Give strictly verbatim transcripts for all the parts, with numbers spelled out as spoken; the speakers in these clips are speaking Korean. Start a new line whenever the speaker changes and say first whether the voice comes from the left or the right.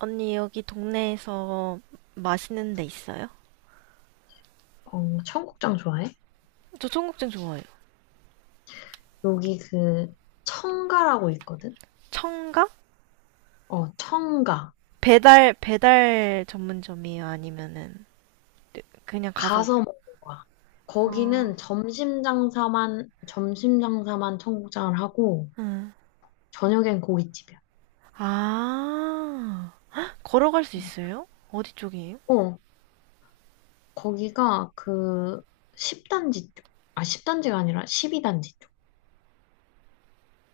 right: 언니, 여기 동네에서 맛있는 데 있어요?
left: 어, 청국장 좋아해?
right: 저 청국장 좋아해요.
left: 여기 그 청가라고 있거든?
right: 청가?
left: 어, 청가.
right: 배달, 배달 전문점이에요? 아니면은, 그냥 가서,
left: 가서 먹는 거야.
right: 아,
left: 거기는 점심 장사만, 점심 장사만 청국장을 하고,
right: 응.
left: 저녁엔 고깃집이야.
right: 아, 헉, 걸어갈 수
left: 음.
right: 있어요? 어디 쪽이에요?
left: 어, 거기가 그 십 단지 쪽. 아, 십 단지가 아니라 십이 단지 쪽.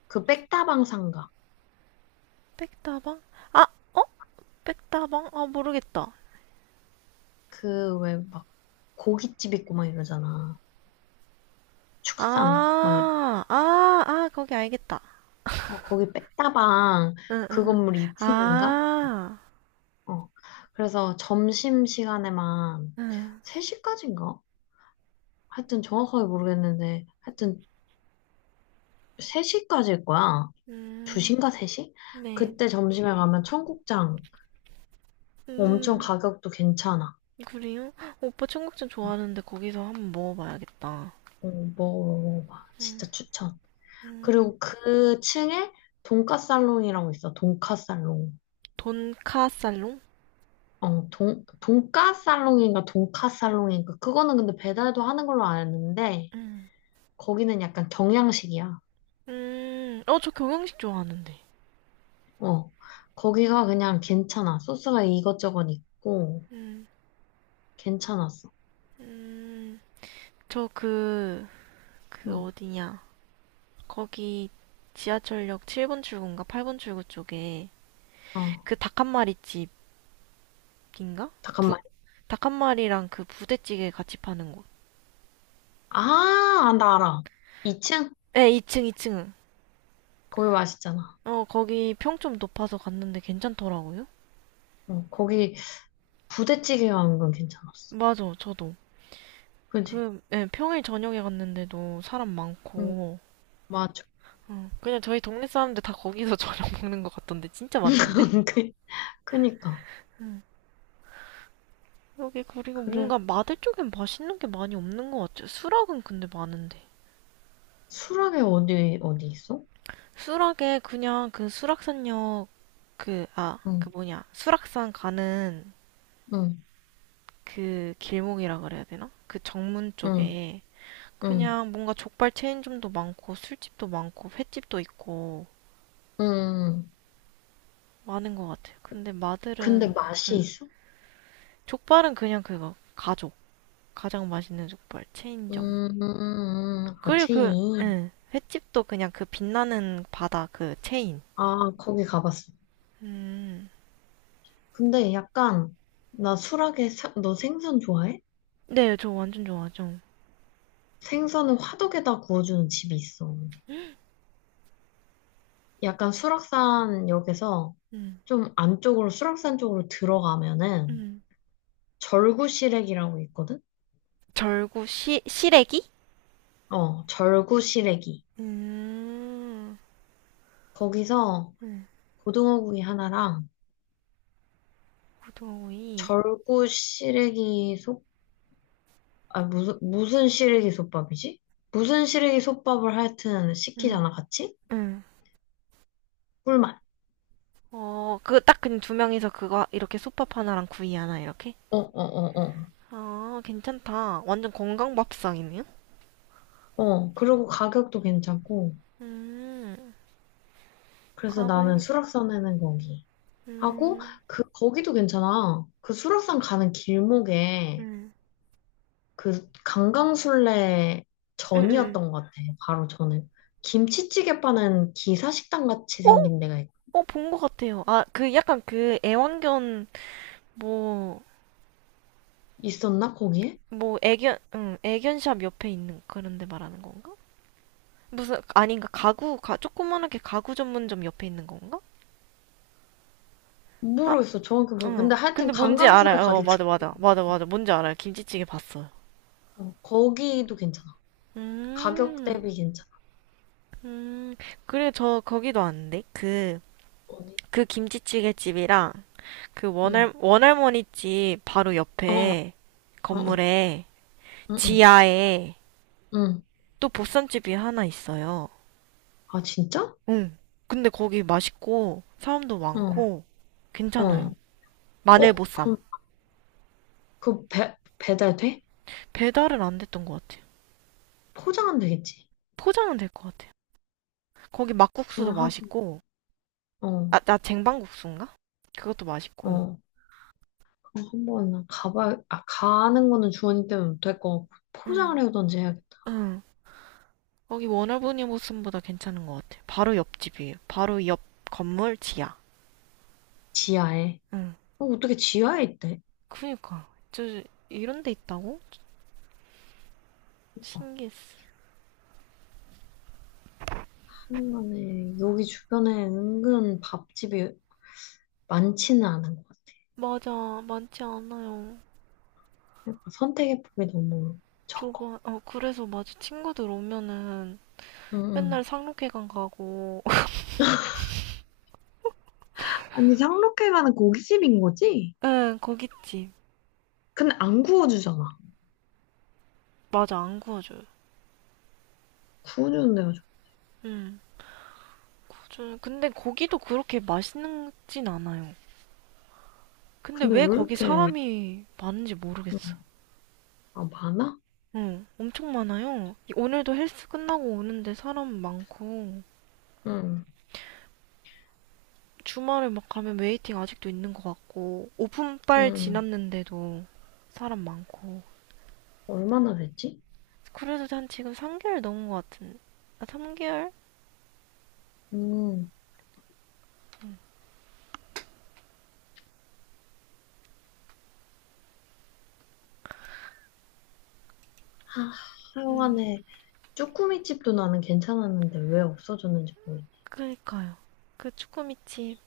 left: 그 백다방 상가.
right: 백다방? 아, 어? 백다방? 아, 모르겠다.
left: 그 왜 막 고깃집 있고 막 이러잖아. 축산. 막, 이러-
right: 아, 아, 아, 거기 알겠다.
left: 어, 거기 백다방
right: 응, 응,
left: 그
right: 응.
left: 건물 이 층인가?
right: 아,
left: 어. 그래서 점심 시간에만
right: 응.
left: 세 시까지인가? 하여튼 정확하게 모르겠는데, 하여튼 세 시까지일 거야.
right: 음,
left: 두 시인가 세 시?
right: 네.
left: 그때 점심에 가면 청국장 엄청
right: 음.
left: 가격도 괜찮아.
right: 그래요? 오빠 청국장 좋아하는데 거기서 한번 먹어봐야겠다.
left: 어, 먹어봐. 진짜
right: 음,
left: 추천.
right: 음,
left: 그리고 그 층에 돈까살롱이라고 있어. 돈까살롱.
right: 돈카살롱?
left: 어, 돈, 돈까살롱인가 돈까살롱인가. 그거는 근데 배달도 하는 걸로 아는데,
right: 음,
left: 거기는 약간 경양식이야.
right: 음, 어, 저 경양식 좋아하는데.
left: 어, 거기가 그냥 괜찮아. 소스가 이것저것 있고,
right: 음,
left: 괜찮았어.
right: 음, 저 그, 그
left: 응,
right: 어디냐. 거기 지하철역 칠 번 출구인가 팔 번 출구 쪽에
left: 어,
right: 그 닭한 마리 집인가? 부,
left: 잠깐만.
right: 닭한 마리랑 그 부대찌개 같이 파는 곳.
left: 아, 아, 나 알아. 이 층?
right: 에, 이 층 이 층.
left: 거기 맛있잖아.
right: 어, 거기 평점 높아서 갔는데 괜찮더라고요.
left: 어, 거기 부대찌개 가 는 건 괜찮았어.
right: 맞아, 저도.
left: 그지?
right: 그, 예, 평일 저녁에 갔는데도 사람
left: 응,
right: 많고,
left: 맞아.
right: 어, 그냥 저희 동네 사람들 다 거기서 저녁 먹는 것 같던데, 진짜 많던데?
left: 그- 그니까.
right: 응. 여기 그리고
left: 그래,
right: 뭔가 마들 쪽엔 맛있는 게 많이 없는 것 같아요. 수락은 근데 많은데.
left: 수락에 어디, 어디 있어?
right: 수락에 그냥 그 수락산역, 그, 아, 그
left: 응,
right: 뭐냐, 수락산 가는
left: 응,
right: 그 길목이라 그래야 되나? 그 정문
left: 응,
right: 쪽에
left: 응,
right: 그냥 뭔가 족발 체인점도 많고 술집도 많고 횟집도 있고
left: 응.
right: 많은 것 같아요. 근데
left: 근데
right: 마들은
left: 맛이
right: 응.
left: 있어?
right: 족발은 그냥 그거 가족 가장 맛있는 족발 체인점.
left: 음, 음, 음, 음. 아,
right: 그리고 그
left: 체인.
right: 응, 횟집도 그냥 그 빛나는 바다 그 체인.
left: 아, 거기 가봤어.
right: 음,
left: 근데 약간, 나 수락에, 사- 너 생선 좋아해?
right: 네, 저 완전 좋아하죠.
left: 생선을 화덕에다 구워주는 집이 있어. 약간 수락산 역에서
right: 음,
left: 좀 안쪽으로, 수락산 쪽으로 들어가면은
right: 음.
left: 절구시래기라고 있거든?
right: 절구 시, 시래기?
left: 어, 절구시래기.
right: 음,
left: 거기서
right: 음,
left: 고등어구이 하나랑
right: 고등어구이.
left: 절구시래기 솥, 아, 무슨, 무슨 시래기 솥밥이지? 무슨 시래기 솥밥을 하여튼
right: 음,
left: 시키잖아, 같이?
right: 음.
left: 꿀맛.
right: 어, 그 딱 그냥 두 명이서 그거 이렇게 솥밥 하나랑 구이 하나 이렇게.
left: 어, 어, 어, 어.
right: 아, 괜찮다. 완전 건강 밥상이네요.
left: 어, 그리고 가격도 괜찮고.
right: 음,
left: 그래서 나는
right: 가봐야겠다.
left: 수락산 해는 거기 하고
right: 음,
left: 그 거기도 괜찮아. 그 수락산 가는 길목에
right: 음,
left: 그 강강술래
right: 음, 음, 음.
left: 전이었던 것 같아. 바로 전에 김치찌개 파는 기사식당 같이 생긴 데가 있-
right: 어, 본 것 같아요. 아, 그 약간 그 애완견 뭐,
left: 있었나 거기에?
right: 뭐 애견, 응, 애견샵 옆에 있는 그런 데 말하는 건가? 무슨 아닌가? 가구, 가, 조그만하게 가구 전문점 옆에 있는 건가? 아,
left: 모르겠어 정확히 모르. 근데
right: 응.
left: 하여튼
right: 근데 뭔지
left: 강강술래
right: 알아요. 어,
left: 가기
right: 맞아, 맞아, 맞아, 맞아. 뭔지 알아요. 김치찌개 봤어요.
left: 전- 어, 거기도 괜찮아. 가격
right: 음,
left: 대비 괜찮아.
right: 음. 그래, 저 거기도 왔는데 그,
left: 어디?
right: 그 김치찌개 집이랑 그
left: 응.
right: 원할 원할머니 집 바로
left: 어, 어,
right: 옆에
left: 어, 어.
right: 건물에
left: 응, 응,
right: 지하에
left: 응.
right: 또 보쌈집이 하나 있어요.
left: 아 진짜?
right: 응. 근데 거기 맛있고 사람도
left: 어,
right: 많고 괜찮아요.
left: 어.
right: 마늘
left: 어,
right: 보쌈.
left: 그럼 그 배, 배달 돼?
right: 배달은 안 됐던 것 같아요.
left: 포장은 되겠지.
right: 포장은 될 것 같아요. 거기 막국수도
left: 그건 한,
right: 맛있고.
left: 어,
right: 아, 나 쟁반국수인가? 그것도 맛있고.
left: 어, 그럼 한번 가봐, 아, 가는 거는 주원이 때문에 못할 거 같고, 포장을
right: 응.
left: 해오던지 해야겠다.
right: 응. 거기 워너브니 보쌈보다 괜찮은 것 같아요. 바로 옆집이에요. 바로 옆 건물 지하.
left: 지하에.
right: 응.
left: 어, 어떻게 지하에 있대?
right: 그니까. 저 이런 데 있다고?
left: 그니까
right: 신기했어.
left: 한간에 여기 주변에 은근 밥집이 많지는 않은 것 같아.
right: 맞아. 많지 않아요.
left: 그러니까 선택의 폭이 너무 적어.
right: 좁아. 어, 그래서 맞아. 친구들 오면은
left: 응,
right: 맨날
left: 응.
right: 상록회관 가고.
left: 아니, 상록회 가는 고깃집인 거지?
right: 응, 거기집.
left: 근데 안 구워주잖아.
right: 맞아, 안 구워줘요.
left: 구워주는 데가 좋
right: 응. 맞아요. 근데 거기도 그렇게 맛있진 않아요. 근데
left: 근데 왜
right: 왜 거기
left: 이렇게,
right: 사람이 많은지 모르겠어.
left: 응. 아, 많아?
right: 응, 엄청 많아요. 이- 오늘도 헬스 끝나고 오는데 사람 많고.
left: 응,
right: 주말에 막 가면 웨이팅 아직도 있는 것 같고. 오픈빨
left: 응.
right: 지났는데도 사람 많고.
left: 얼마나 됐지?
right: 그래도 난 지금 삼 개월 넘은 것 같은. 아, 삼 개월?
left: 음, 아,
right: 음.
left: 하여간에 쭈꾸미 집도 나는 괜찮았는데 왜 없어졌는지 모르겠네.
right: 그니까요. 그 쭈꾸미집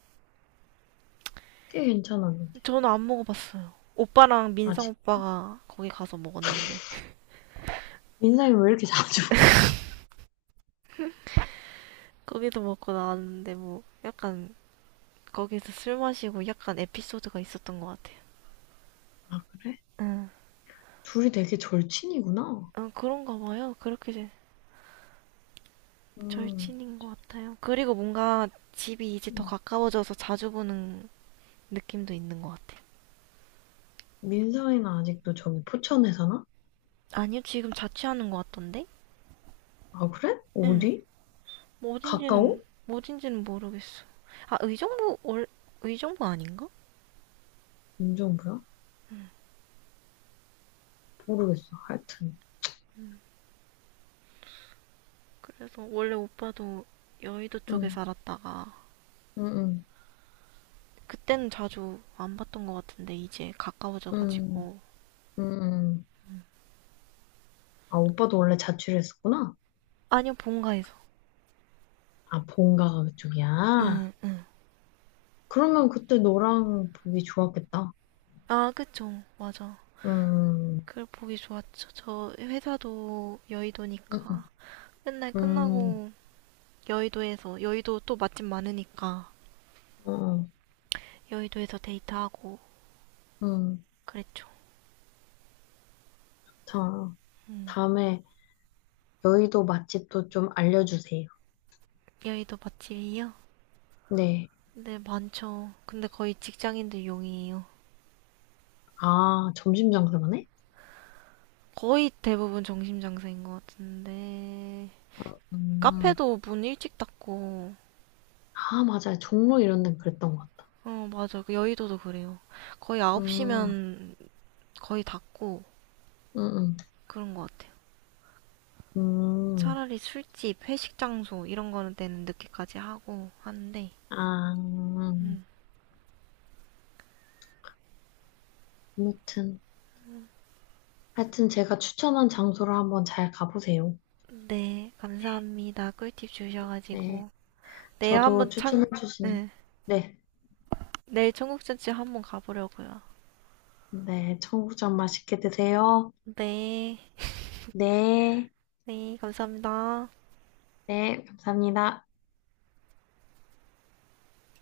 left: 꽤 괜찮았는데.
right: 저는 안 먹어봤어요. 오빠랑 민성
left: 아직
right: 오빠가 거기 가서 먹었는데
left: 민상이 왜 이렇게 자주?
right: 거기도 먹고 나왔는데 뭐 약간 거기서 술 마시고 약간 에피소드가 있었던 것 같아요.
left: 아, 그래?
right: 응,
left: 둘이 되게 절친이구나.
right: 응, 그런가 봐요. 그렇게 이제
left: 음,
right: 절친인 것 같아요. 그리고 뭔가 집이 이제 더
left: 음.
right: 가까워져서 자주 보는 느낌도 있는 것 같아요.
left: 민상이는 아직도 저기 포천에 사나?
right: 아니요, 지금 자취하는 것 같던데?
left: 아, 그래?
right: 응,
left: 어디?
right: 뭐
left: 가까워?
right: 어딘지는 뭐 어딘지는 모르겠어. 아, 의정부 월 의정부 아닌가?
left: 인정부야 모르겠어. 하여튼.
right: 그래서 원래 오빠도 여의도 쪽에
left: 응,
right: 살았다가
left: 응, 응,
right: 그때는 자주 안 봤던 것 같은데 이제
left: 응,
right: 가까워져가지고
left: 응. 응. 아, 오빠도 원래 자취를 했었구나?
right: 아니요 본가에서
left: 아, 본가가 그쪽이야?
right: 응 응.
left: 그러면 그때 너랑 보기 좋았겠다.
right: 아 그쵸 맞아.
left: 응응
right: 그걸 보기 좋았죠. 저 회사도
left: 음, 음.
right: 여의도니까 맨날
left: 음,
right: 끝나고 여의도에서 여의도 또 맛집 많으니까
left: 어,
right: 여의도에서 데이트하고
left: 음,
right: 그랬죠.
left: 자,
right: 음.
left: 다음에 여의도 맛집도 좀 알려주세요.
right: 여의도 맛집이요?
left: 네.
right: 네 많죠. 근데 거의 직장인들 용이에요.
left: 아, 점심 장사만해?
right: 거의 대부분 정신장사인 것 같은데
left: 어, 음,
right: 카페도 문 일찍 닫고,
left: 아, 맞아요. 종로 이런 데는 그랬던 것 같다.
right: 어, 맞아. 그 여의도도 그래요. 거의
left: 음,
right: 아홉 시면 거의 닫고
left: 음,
right: 그런 것 같아요.
left: 음, 음,
right: 차라리 술집, 회식 장소 이런 거는 때는 늦게까지 하고 하는데,
left: 아,
right: 음.
left: 아무튼. 하여튼 제가 추천한 장소를 한번 잘 가보세요.
right: 네, 감사합니다. 꿀팁
left: 네.
right: 주셔가지고. 내일
left: 저도
right: 한번 창,
left: 추천해주신,
right: 네.
left: 네.
right: 내일 청국전집 한번 가보려고요.
left: 네. 청국장 맛있게 드세요.
right: 네,
left: 네.
right: 네, 감사합니다.
left: 네. 감사합니다.